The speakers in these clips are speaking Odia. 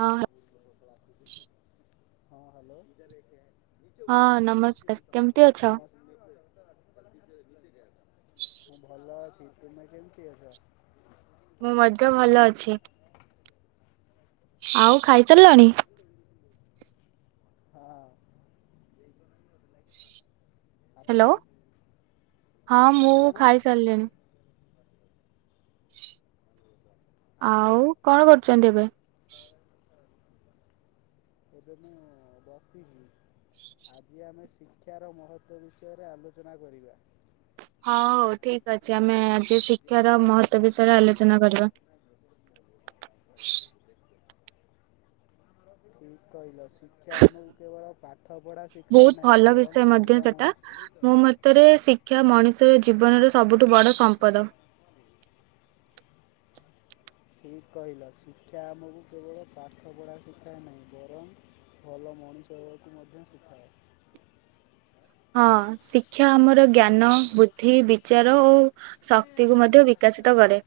ହଁ। ହଁ ହ୍ୟାଲୋ। [unintelligible] ହଁ ନମସ୍କାର କେମିତି ଅଛ? ମୁଁ ଭଲ ଅଛି ତୁମେ କେମିତି ଅଛ? ମୁଁ ମଧ୍ୟ ଭଲ ଅଛି ଆଉ ଖାଇସାରିଲଣି? ହଁ। ଆପଣ ହ୍ୟାଲୋ ହଁ ମୁଁ ଆପଣ ଖାଇସାରିଲିଣିି। ଆ ଆଉ କଣ କରୁଛନ୍ତି ଏବେ? ଏବେ ମୁଁ ବସିିଚି ଆଜି ଆମେ ଶିକ୍ଷାର ମହତ୍ତ୍ୱ ବିଷୟରେ ଆଲୋଚନା କରିବା। ହଉ ଠିକ ଅଛି ଆମେ ଆଜି ଶିକ୍ଷାର ମହତ୍ତ୍ୱ ବିଷୟରେ ଆଲୋଚନା କରିବା। ଠିକ କହିଲ ଶିକ୍ଷା ଆମକୁ କେବଳ ପା ବୋହୁତ ଭଲ ବିଷୟ ମଧ୍ୟ ସେଟା ମଣିଷ ମୋ ମତରେ ଶିକ୍ଷା ମଣିଷ ତୋର ଜୀବନର ସବୁଠୁ ବଡ଼ ସମ୍ପଦ। ଠିକ କହିଲ ଶିକ୍ଷା ଆମୁକୁ କେବଳ ପାଠ ପଢ଼ା ଶିଖାଏ ନାହିଁ ବରଂ ଭଲ ମଣିଷ ହେବାକୁ ମଧ୍ୟ ଶିଖାଏ। ହଁ ଶିକ୍ଷା ଆମର ଜ୍ଞାନ ବୁଦ୍ଧି ବିଚାର ଓ ଶକ୍ତିକୁ ମଧ୍ୟ ବିକାଶିତ କରେ।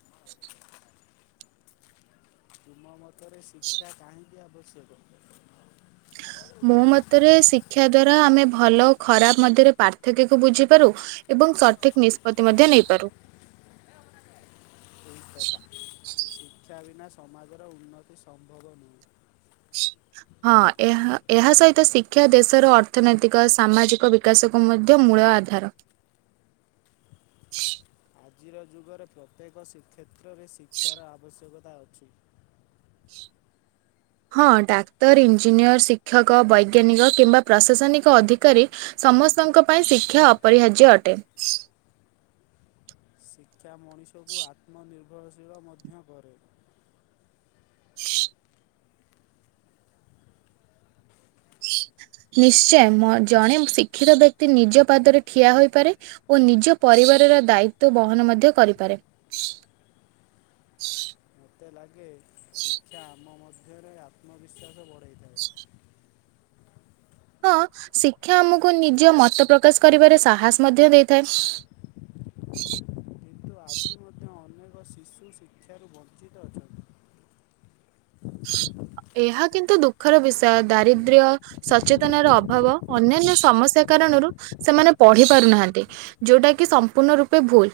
ତୁମ ମ ତରେ ଶିକ୍ଷା କାହିଁ କି ଆବଶ୍ୟକ? ମୋ ମତରେ ଶିକ୍ଷା ଦ୍ଵାରା ଆମେ ଭଲ ଓ ଖରାପ ମଧ୍ୟରେ ପାର୍ଥକ୍ୟକୁ ବୁଝିପାରୁ ଏବଂ ସଠିକ ନିଷ୍ପତି ମଧ୍ୟ ନେଇପାରୁ। ଠିକ୍ କଥା ଶିକ୍ଷା ବିନା ସମାଜର ଉନ୍ନତି ସମ୍ଭବ ନୁହେଁ। ହଁ ଏହା ଏହା ସହିତ ଶିକ୍ଷା ଦେଶର ଅର୍ଥନୈତିକ ସାମାଜିକ ବିକାଶକୁ ମଧ୍ୟ ମୂଳ ଆଧାର। ଆଜିର ଯୁଗରେ ପ୍ରତ୍ୟେକ ଶିକ୍ଷେ ତ୍ରରେ ଶିକ୍ଷାର ଆବଶ୍ୟକ ତା ଅଛି। ହଁ ଡାକ୍ତର ଇଞ୍ଜିନିୟର ଶିକ୍ଷକ ବୈଜ୍ଞାନିକ କିମ୍ବା ପ୍ରଶାସନିକ ଅଧିକାରୀ ସମସ୍ତଙ୍କ ପାଇଁ ଶିକ୍ଷା ଅପରିହାର୍ଯ୍ୟ ଅଟେ। କ୍ଷା ମଣିଷକୁ ଆତ୍ମନିର୍ ଭରଶୀଳ ମଧ୍ୟ କରେ। ହ ନିଶ୍ଚୟ ମ ଜଣେ ଶିକ୍ଷିତ ବ୍ୟକ୍ତି ନିଜ ପାଦରେ ଠିଆ ହୋଇପାରେ ଓ ନିଜ ପରିବାରର ଦାୟିତ୍ୱ ବହନ ମଧ୍ୟ କରିପାରେ। ତେ ଲାଗେ ଶିକ୍ଷା ଆମ ମ ଧ୍ୟରେ ଆତ୍ମବିଶ୍ୱାସ ବଢ଼େଇଥାଏ। ହଁ ଶିକ୍ଷା ଆମକୁ ନିଜ ମତ ପ୍ରକାଶ କରିବାରେ ସାହସ ମଧ୍ୟ ଦେଇଥାଏ। କିନ୍ତୁ ଆଜି ମଧ୍ୟ ଅନେକ ଶିଶୁ ଶିକ୍ଷାରୁ ବଞ୍ଚିତ ଅଛନ୍ତି। ଏହା କିନ୍ତୁ ଦୁଃଖର ବିଷୟ ଦାରିଦ୍ର୍ୟ ସଚେତନାର ଅଭାବ ଅନ୍ୟାନ୍ୟ ସମସ୍ୟା କାରଣରୁ ସେମାନେ ପଢି ପାରୁନାହାନ୍ତି ଯୋଉଟା କି ସମ୍ପୂର୍ଣ୍ଣ ରୂପେ ଭୁଲ।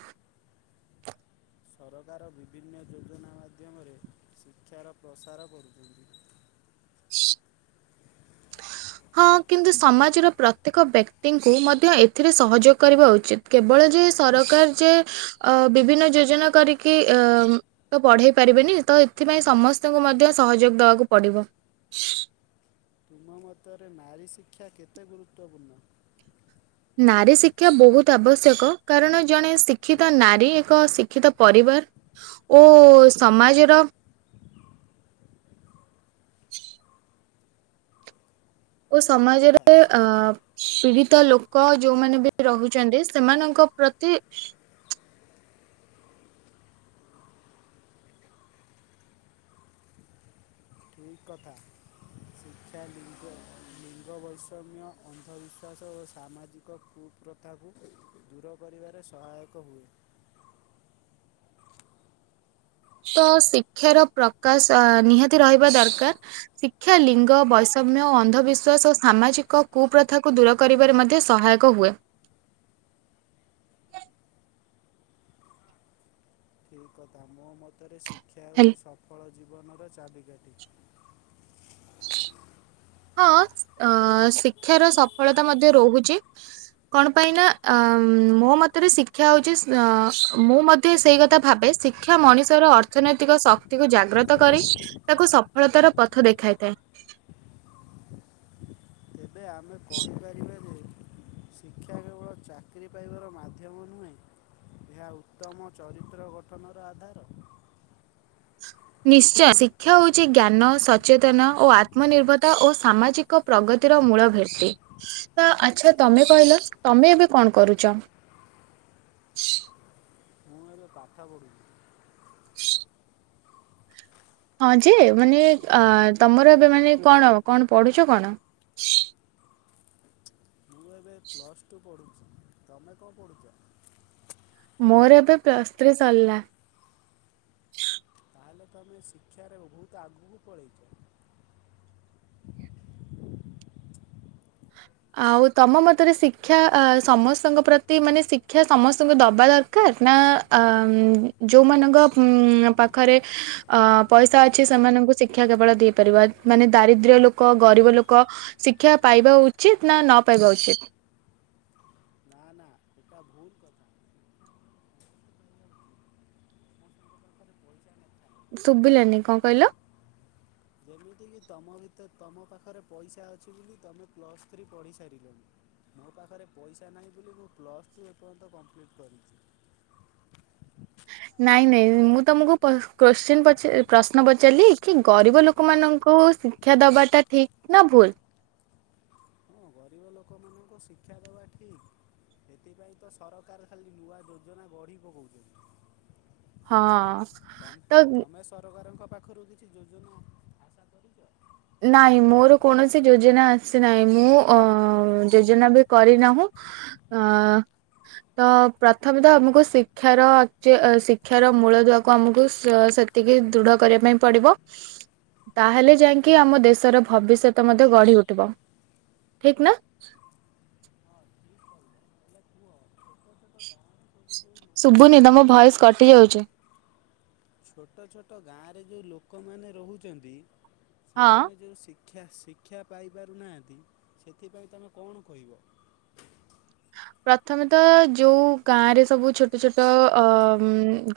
ସରକାର ବିଭିନ୍ନ ଯୋଜନା ମାଧ୍ୟମରେ ଶିକ୍ଷାର ପ୍ରସାର କରୁଚନ୍ତି। ହଁ କିନ୍ତୁ ସମାଜର ପ୍ରତ୍ୟେକ ବ୍ୟକ୍ତିଙ୍କୁ ମଧ୍ୟ ଏଥିରେ ସହଯୋଗ କରିବା ଉଚିତ। କେବଳ ଯେ ସରକାର ଯେ ଅ ବିଭିନ୍ନ ଯୋଜନା କରିକି ଅ ତ ପଢେଇ ତ ପାରିବେନି। ତ ଏଥିପାଇଁ ସମସ୍ତଙ୍କୁ ମଧ୍ୟ ସହଯୋଗ ଦବାକୁ ପଡିବ। ତୁମ ମତରେ ନାରୀ ଶିକ୍ଷା କେତେ ଗୁରୁତ୍ୱପୂର୍ଣ୍ଣ? ନାରୀ ଶିକ୍ଷା ବୋହୁତ ଆବଶ୍ୟକ କାରଣ ଜଣେ ଶିକ୍ଷିତ ନାରୀ ଏକ ଶିକ୍ଷିତ ପରିବାର ଓ ସମାଜର ଓ ଠିକ୍ କଥା ସମାଜରେ ଅ ଶିକ୍ଷା ପୀଡ଼ିତ ଲୋ କ ଯୋଉମାନେ ବି ରହୁଛନ୍ତି ସେମାନଙ୍କ ପ୍ରତି ଇ କଥା, ଶିକ୍ଷା ଲିଙ୍ଗ ଲିଙ୍ଗ ବୈଷମ୍ୟ ଅନ୍ଧବିଶ୍ୱାସ ଓ ସାମାଜିକ କୁପ୍ରଥାକୁ ଦୂର କରିବାରେ ସହାୟକ ହୁଏ। ତ ଶିକ୍ଷାର ପ୍ରକାଶ ନିହାତି ରହିବା ଦରକାର। ଶିକ୍ଷା ଲିଙ୍ଗ ବୈଷମ୍ୟ ଅନ୍ଧବିଶ୍ୱାସ ଓ ସାମାଜିକ କୁପ୍ରଥାକୁ ଦୂର କରିବାରେ ମଧ୍ୟ ସହାୟକ ହୁଏ। ଏଇ କଥା ମୋ ମତରେ ଶି ଶିକ୍ଷା ହେଲ ହୋଉଚି ସଫଳ ଜୀ ବନର ଚାବିକାଟି। ହଁ ଅଁ ଶିକ୍ଷାର ସଫଳତା ମଧ୍ୟ ରୋହୁଚି। କଣ ପାଇଁ ନାଁ ଆ ମୋ ମତରେ ଶିକ୍ଷା ହୋଉଚି ସ ଅ ମୁଁ ମଧ୍ୟ ସେଇ କଥା ଭାବେ ଶିକ୍ଷା ମଣିଷର ଅର୍ଥନୈତିକ ଶକ୍ତିକୁ ଜାଗ୍ରତ କରି ତାକୁ ସଫଳତାର ପଥ ଦେଖାଇଥାଏ। ଏବେ ଆମେ କହିପାରିବା ଯେ ଶିକ୍ଷା କେବଳ ଚାକିରି ପାଇବାର ମାଧ୍ୟମ ନୁହେଁ ଏହା ଉତ୍ତମ ଚରିତ୍ର ଗଠନର ଆଧାର। ନିଶ୍ଚୟ ଶିକ୍ଷା ହୋଉଚି ଜ୍ଞାନ ସଚେତନ ଓ ଆତ୍ମନିର୍ଭରତା ଓ ସାମାଜିକ ପ୍ରଗତିର ମୂଳ ଭେଟି। ତ ଆଚ୍ଛା ତମେ କହିଲ ତମେ ଏବେ କଣ କରୁଚ? ଥା ପଡୁଚ। [inaudible] ହଁ ଯେ ମାନେ ଏ ଅ ତମର ଏବେ ମାନେ କଣ କଣ ପଢୁଛ କଣ। ମୁଁ ଏବେ ପ୍ଲସ୍ ଟୁ ପଢ଼ୁଚି। ତମେ କଣ ପଢୁଚ। ମୋର ଏବେ ପ୍ଲସ୍ ସ୍ତ୍ରୀ ସରିଲା। ତାହେଲେ ତମେ ଶିକ୍ଷାରେ ବହୁତ ଆଗକୁ ପଳେଇଛ। ଆଉ ତମ ମତରେ ଶିକ୍ଷା ଅ ସମସ୍ତଙ୍କ ପ୍ରତି ମାନେ ଶିକ୍ଷା ସମସ୍ତଙ୍କୁ ଦବା ଦରକାର। ନା ଅ ଯୋଉମାନଙ୍କ ଅମ୍ ପାଖରେ ପଇସା ଅଛି ସେମାନଙ୍କୁ ଶିକ୍ଷା କେବଳ ଦେଇପାରିବା। ମାନେ ଦାରିଦ୍ର୍ୟ ଲୋକ ଗରିବ ଲୋକ ଶିକ୍ଷା ପାଇବା ଉ ଉଚିତ ନା ନ ପାଇବା ଉଚିତ? ନା ନା ଏଟା ଭୁଲ କଥା। ସମସ୍ତଙ୍କ ପାଖରେ ପଇସା ନାହିଁ ଶୁଭିଲାନି କଣ କହିଲ? ଯେମିତିକି ତମ ଭିତରେ ତମ ପାଖରେ ପଇସା ଅଛି ବୋଲି ତମେ ପ୍ଲସ୍ ଥ୍ରୀ ପଢ଼ି ସାରିଲଣିି। ମୋ ପାଖରେ ପଇସା ନାହିଁ ବୋଲି ମୁଁ ପ୍ଲସ୍ ଟୁ ଏପର୍ଯ୍ୟନ୍ତ କମ୍ପ୍ଲିଟ୍ କରିଛି। ନାଇଁ ନାଇଁ ମୁଁ ତମକୁ ପ କୋଶ୍ଚିନ ପ ପ୍ରଶ୍ନ ପଚାରିଲି କି ଗରିବ ଲୋକମାନଙ୍କୁ ଶିକ୍ଷା ଦବାଟା ଠିକ ନା ଭୁଲ। ହଁ ଗରିବ ଲୋକମାନଙ୍କୁ ଶିକ୍ଷା ଦେବା ଠିକ୍। ସେଥିପାଇଁ ତ ସରକାର ଖାଲି ନୂଆ ଯୋଜନା ଗଢ଼ି ପକୋଉଛନ୍ତି। ହଁ ତ ତମେ ସରକାରଙ୍କ ପାଖରୁ କିଛି ଯୋଜନା ଆଶା କରିଛ। ନାଇଁ ମୋର କୌଣସି ଯୋଜନା ଆସିନାହିଁ, ମୁଁ ଅଁ ଯୋଜନା ବି କରିନାହୁଁ ଅଁ ତ ପ୍ରଥମେ ତ ଆମକୁ ଶିକ୍ଷାର ଆଚ୍ ଶିକ୍ଷାର ମୂଳ ଦୁଆକୁ ଆମକୁ ସେତିକି ଦୃଢ କରିବା ପାଇଁ ପଡିବ। ତାହେଲେ ଯାଇ କି ଆମ ଦେଶର ଭବିଷ୍ୟତ ମଧ୍ୟ ଗଢି ଉଠିବ ଠିକ ନା। ଶୁଭୁନି ତମ ଭଏସ କଟି ଯାଉଛି। ଛୋଟ ଛୋଟ ଗାଁରେ ଯୋଉ ଲୋକମାନେ ରହୁଚନ୍ତି। ହଁ। ସେମାନେ ଯୋଉ ଶିକ୍ ଶିକ୍ଷା ଶିକ୍ଷା ପାଇପାରୁନାହାନ୍ତି। ସେଥିପାଇଁ ତମେ କଣ କହିବ? ପ୍ରଥମେତ ଯୋଉ ଗାଁରେ ସବୁ ଛୋଟ ଛୋଟ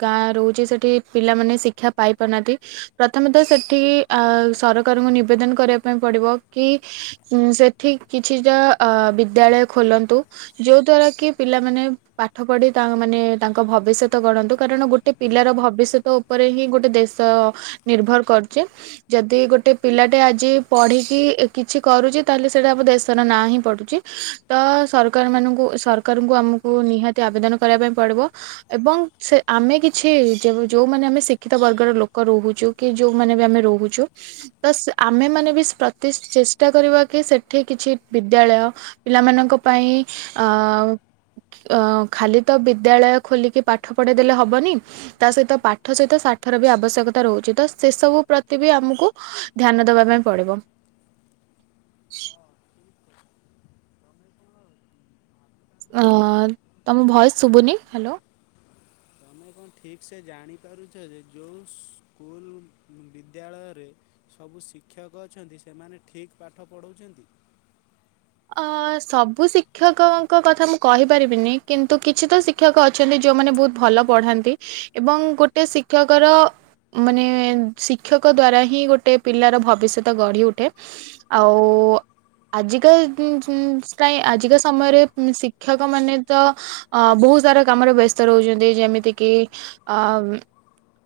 ଗାଁ ରହୁଛି ସେଠି ପିଲାମାନେ ଶିକ୍ଷା ପାଇ ପାରୁନାହାନ୍ତି। ପ୍ରଥମେତ ସେଠି ସରକାରଙ୍କୁ ନିବେଦନ କରିବା ପାଇଁ ପଡିବ କି ସେଠି କିଛିଟା ବିଦ୍ୟାଳୟ ଖୋଲନ୍ତୁ। ଯୋଉ ଦ୍ଵାରା କି ପିଲାମାନୋନ ପାଠ ପଢି ମାନେ ତାଙ୍କ ଭବିଷ୍ୟତ ଗଣନ୍ତୁ। କାରଣ ଗୋଟେ ପିଲାର ଭବିଷ୍ୟତ ଉପରେ ହିଁ ଗୋଟେ ଦେଶ ନିର୍ଭର କରୁଛେ। ଯଦି ଗୋଟେ ପିଲାଟେ ଆଜି ପଢିକି କିଛି କରୁଛି। ତାହେଲେ ସେଇଟା ଆମ ଦେଶର ନାଁ ହିଁ ପଡୁଛି। ତ ସର କାରମାନଙ୍କୁ ସରକାରଙ୍କୁ ଆମକୁ ନିହାତି ଆବେଦନ କରିବା ପାଇଁ ପଡ଼ିବ ଏବଂ ସେ ଆମେ କିଛି ଯେଉଁମାନେ ଆମେ ଶିକ୍ଷିତ ବର୍ଗର ଲୋକ ରହୁଛୁ କି ଯେଉଁମାନେ ବି ଆମେ ରହୁଛୁ ତ ଆମେମାନେ ବି ପ୍ରତି ଚେଷ୍ଟା କରିବା କି ସେଠି କିଛି ବିଦ୍ୟାଳୟ ପିଲାମାନଙ୍କ ପାଇଁ ଆଁ ଆ ଖାଲି ତ ବିଦ୍ୟାଳୟ ଖୋଲିକି ପାଠ ପଢେଇ ଦେ। ଲେ ହବନି ତା ସହିତ ପାଠ ସହିତ ପାଠର ବି ଆବଶ୍ୟକତା ରହୁଛି ତ ସେସବୁ ପ୍ରତି ବି ଆମକୁ ଧ୍ୟାନ ଦବା ପାଇଁ ପଡିବ। ଅ ତମ ଭଏସ ଶୁଭୁନି ହ୍ୟାଲୋ। ତମେ କଣ ଠିକ୍ ସେ ଜାଣିପାରୁଛ ଯେ ଯେଉଁ ସ୍କୁଲ ବିଦ୍ୟାଳୟରେ ସବୁ ଶିକ୍ଷକ ଅଛନ୍ତି ସେମାନେ ଠିକ ପାଠ ପଢ଼ାଉଛନ୍ତି? ସବୁ ଶିକ୍ଷକଙ୍କ କଥା ମୁଁ କହିପାରିବିନି କିନ୍ତୁ କିଛି ତ ଶିକ୍ଷକ ଅଛନ୍ତି ଯେଉଁମାନେ ବହୁତ ଭଲ ପଢ଼ାନ୍ତି ଏବଂ ଗୋଟେ ଶିକ୍ଷକର ମାନେ ଶିକ୍ଷକ ଦ୍ୱାରା ହିଁ ଗୋଟେ ପିଲାର ଭବିଷ୍ୟତ ଗଢ଼ି ଉଠେ ଆଉ ଆଜିକା [unintelligible] ପାଇଁ ଆଜିକା ସମୟରେ ଶିକ୍ଷକ ମାନେ ତ ବହୁତ ସାରା କାମରେ ବ୍ୟସ୍ତ ରହୁଛନ୍ତି। ଯେମିତିକି ଅ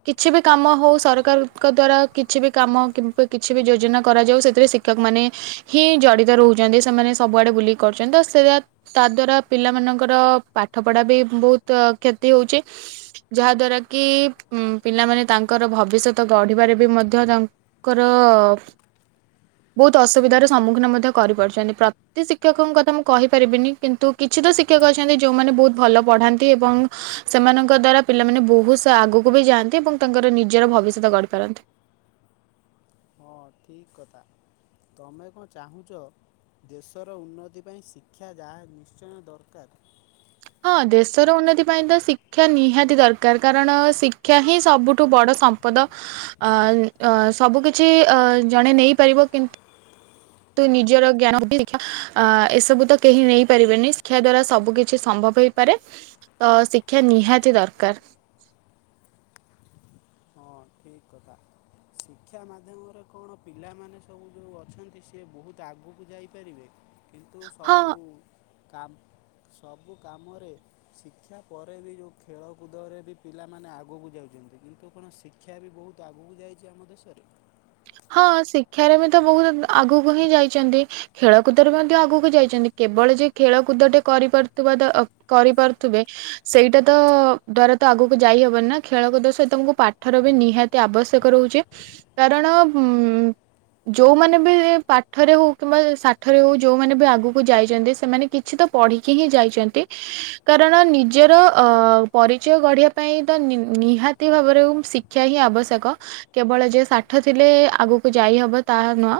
କିଛି ବି କାମ ହଉ ସରକାରଙ୍କ ଦ୍ଵାରା କିଛି ବି କାମ କି କିଛି ବି ଯୋଜନା କରାଯାଉ ସେଥିରେ ଶିକ୍ଷକ ମାନେ ହିଁ ଜଡ଼ିତ ରହୁଛନ୍ତି। ସେମାନେ ସବୁଆଡେ ବୁଲିକି କରୁଛନ୍ତି। ତ ସେ ତା ଦ୍ଵାରା ପିଲାମାନଙ୍କର ପାଠ ପଢା ବି ବହୁତ କ୍ଷତି ହଉଛି। ଯାହା ଦ୍ୱାରା କି ପିଲାମାନେ ତାଙ୍କର ଭବିଷ୍ୟତ ଗଢିବାରେ ବି ମଧ୍ୟ ତାଙ୍କର ବହୁତ ଅସୁବିଧାର ସମ୍ମୁଖୀନ ମଧ୍ୟ କରିପାରୁଛନ୍ତି। ପ୍ରତି ଶିକ୍ଷକଙ୍କ କଥା ମୁଁ କହିପାରିବିନି କିନ୍ତୁ କିଛି ତ ଶିକ୍ଷକ ଅଛନ୍ତି ଯେୋଉମାନେ ବହୁତ ଭଲ ପଢ଼ାନ୍ତି ଏବଂ ସେମାନଙ୍କ ଦ୍ଵାରା ପିଲାମାନେ ବହୁତ ଆଗକୁ ବି ଯାଆନ୍ତି ଏବଂ ତାଙ୍କର ନିଜର ଭବିଷ୍ୟତ ଗଢ଼ିପାରନ୍ତି। ହଁ ଠିକ କଥା ତମେ କଣ ଚାହୁଁଛ ଦେଶର ଉନ୍ନତି ପାଇଁ ଶିକ୍ଷା ଯାହା ନିଶ୍ଚୟ ଦରକାର? ହଁ ଦେଶର ଉନ୍ନତି ପାଇଁ ତ ଶିକ୍ଷା ନିହାତି ଦରକାର କାରଣ ଶିକ୍ଷା ହିଁ ସବୁଠୁ ବଡ଼ ସମ୍ପଦ ସବୁ କିିଛି ଜଣେ ନେଇପାରିବ କିନ୍ତୁ ତୁ ନିଜର ଜ୍ଞାନ ଶ୍ଷା ଏସବୁ ତ କେହି ନେଇପାରିବେନି ଶିକ୍ଷା ଦ୍ଵାରା ସବୁ କିଛି ସମ୍ଭବ ହେଇପାରେ। ତ ଶିକ୍ଷା ନିହାତି ଦରକାର। ଠିକ କଥା ଶିକ୍ଷା ମାଧ୍ୟମରେ କଣ ପିଲାମାନେ ସବୁ ଯୋଉ ଅଛନ୍ତି ସି ବହୁତ ଆଗକୁ ଯାଇପାରିବେ। କିନ୍ତୁ ହଁ ସବୁ କାମ ସବୁ କାମରେ ଶିକ୍ଷା ପରେ ବି ଯେଉଁ ଖେଳକୁଦରେ ବି ପିଲାମାନେ ଆଗକୁ ଯାଉଛନ୍ତି କିନ୍ତୁ କଣ ଶିକ ଶିକ୍ଷା ବି ବହୁତ ଆଗକୁ ଯାଇଛି ଆମ ଦେଶରେ। ହଁ ଶିକ୍ଷାରେ ବି ତ ବହୁତ ଆଗକୁ ହିଁ ଯାଇଛନ୍ତି, ଖେଳକୁଦରେ ମଧ୍ୟ ଆଗକୁ ଯାଇଛନ୍ତି, କେବଳ ଯେ ଖେଳକୁଦଟେ କରିପାରୁଥିବା ତ କରିପାରୁଥିବେ ସେଇଟା ତ ଦ୍ଵାରା ତ ଆଗକୁ ଯାଇହବନି ନା ଖେଳକୁଦ ସହିତମକୁ ପାଠର ବି ନିହାତି ଆବଶ୍ୟକ ରହୁଛି। କାରଣ ଉ ଯେଉଁମାନେ ବି ପାଠରେ ହଉ କିମ୍ବା ସାଠରେ ହଉ ଯେଉମାନେ ବି ଆଗକୁ ଯାଇଛନ୍ତି ସେମାନେ କିଛି ତ ପଢ଼ିକି ହିଁ ଯାଇଛନ୍ତି। କାରଣ ନିଜର ପରିଚୟ ଗଢ଼ିବା ପାଇଁ ତ ନିହାତି ଭାବରେ ଶିକ୍ଷା ହିଁ ଆବଶ୍ୟକ କେବଳ ଯେ ସାଠ ଥିଲେ ଆଗକୁ ଯାଇ ହବ ତାହା ନୁହଁ।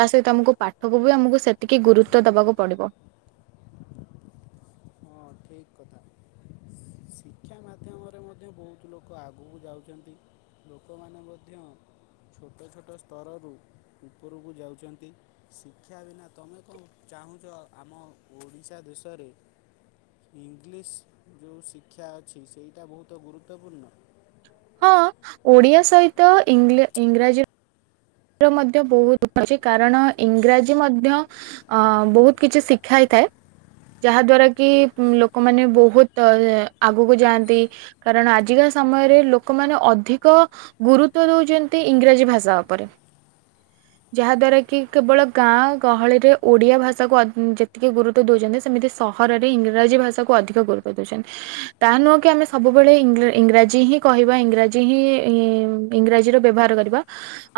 ତା ସହିତ ଆମକୁ ପାଠକୁ ବି ଆମକୁ ସେତିକି ଗୁରୁତ୍ୱ ଦବାକୁ ପଡିବ। ଅ୍ କତା। ମଧ୍ୟ ବହୁତ ଲୋକ ଆଗକୁ ଯାଉଛନ୍ତି। ଲୋକମାନେ ମଧ୍ୟ ଛୋଟ ଛୋଟ ସ୍ତରରୁ ଉପରକୁ ଯାଉଛନ୍ତି। ଶିକ୍ଷା ବିନା ତମେ କଣ ଚାହୁଁଛ ଆମ ଓଡ଼ିଶା ଦେଶରେ ଇଂଲିଶ ଯେଉଁ ଶିକ୍ଷା ଅଛି ସେଇଟା ବହୁତ ଅତ ଗୁରୁତ୍ୱପୂର୍ଣ୍ଣ। ହଁ ଓଡିଆ ସହିତ ଇଂ ଇଂରାଜୀ ମଧ୍ୟ ବହୁତ ଅଛି କାରଣ ଇଂରାଜୀ ମଧ୍ୟ ବହୁତ କିଛି ଶିଖାଇଥାଏ। ଯାହା ଦ୍ୱାରା କି ଲୋକମାନେ ବହୁତ ଆଗକୁ ଯାଆନ୍ତି। କାରଣ ଆଜିକା ସମୟରେ ଲୋକମାନେ ଅଧିକ ଗୁରୁତ୍ୱ ଦଉଛନ୍ତି ଇଂରାଜୀ ଭାଷା ଉପରେ। ଯାହା ଦ୍ୱାରା କି କେବଳ ଗାଁ ଗହଳିରେ ଓଡିଆ ଭାଷାକୁ ଯେତିକି ଗୁରୁତ୍ୱ ଦଉଚନ୍ତି ସେମିତି ସହରରେ ଇଂରାଜୀ ଭାଷାକୁ ଅଧିକ ଗୁରୁତ୍ଵ ଦଉଛନ୍ତି। ତାହା ନୁହେଁ କି ଆମେ ସବୁବେଳେ ଇଂ-ଇଂରାଜୀ ହିଁ କହିବା ଇଂରାଜୀ ହିଁ ଇଂରାଜୀର ବ୍ୟବହାର କରିବା।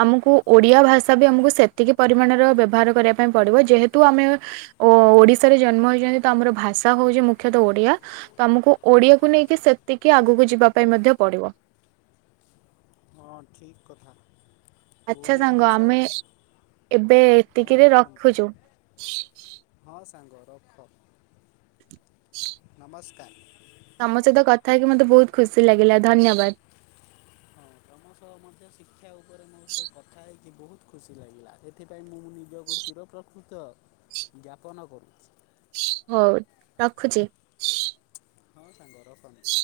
ଆମକୁ ଓଡ଼ିଆ ଭାଷା ବି ଆମକୁ ସେତିକି ପରିମାଣର ବ୍ୟବହାର କରିବା ପାଇଁ ପଡ଼ିବ। ଯେହେତୁ ଆମେ ଓଡ଼ିଶାରେ ଜନ୍ମ ହେଇଛନ୍ତି। ତ ଆମର ଭାଷା ହଉଛି ମୁଖ୍ୟତଃ ଓଡ଼ିଆ। ତ ଆମକୁ ଓଡ଼ିଆକୁ ନେଇକି ସେତିକି ଆଗକୁ ଯିବା ପାଇଁ ମଧ୍ୟ ପଡ଼ିବ। ହଁ ଠିକ କଥା। ଆଛା ଓଡ଼ିଆ ସାଙ୍ଗ ଭାଷା ଆମେ ଏବେ ହଁ ଏତିକିରେ କୁହନ୍ତୁ ରଖୁଛୁ। ହଁ ସାଙ୍ଗ ରଖ। ନମସ୍କ କାର ତମ ସହିତ କଥା ହେଇକି ମତେ ବହୁତ ଖୁସି ଲାଗିଲା ଧନ୍ୟବାଦ। ହଁ ତମ ସହ ମଧ୍ୟ ଶିକ୍ଷା ଉପରେ ମୋସ୍ତେ କଥା ହେଇକି ବହୁତ ଖୁସି ଲାଗିଲା। ସେଥିପାଇଁ ମୁଁ ମୁଁ ନିଜକୁ ଚିର ପ୍ର କୃତ ଜ୍ଞାପନ କରୁଛି। ହଉ ରଖୁଛି। ହଁ ସାଙ୍ଗ। ରଖନ୍ତୁ।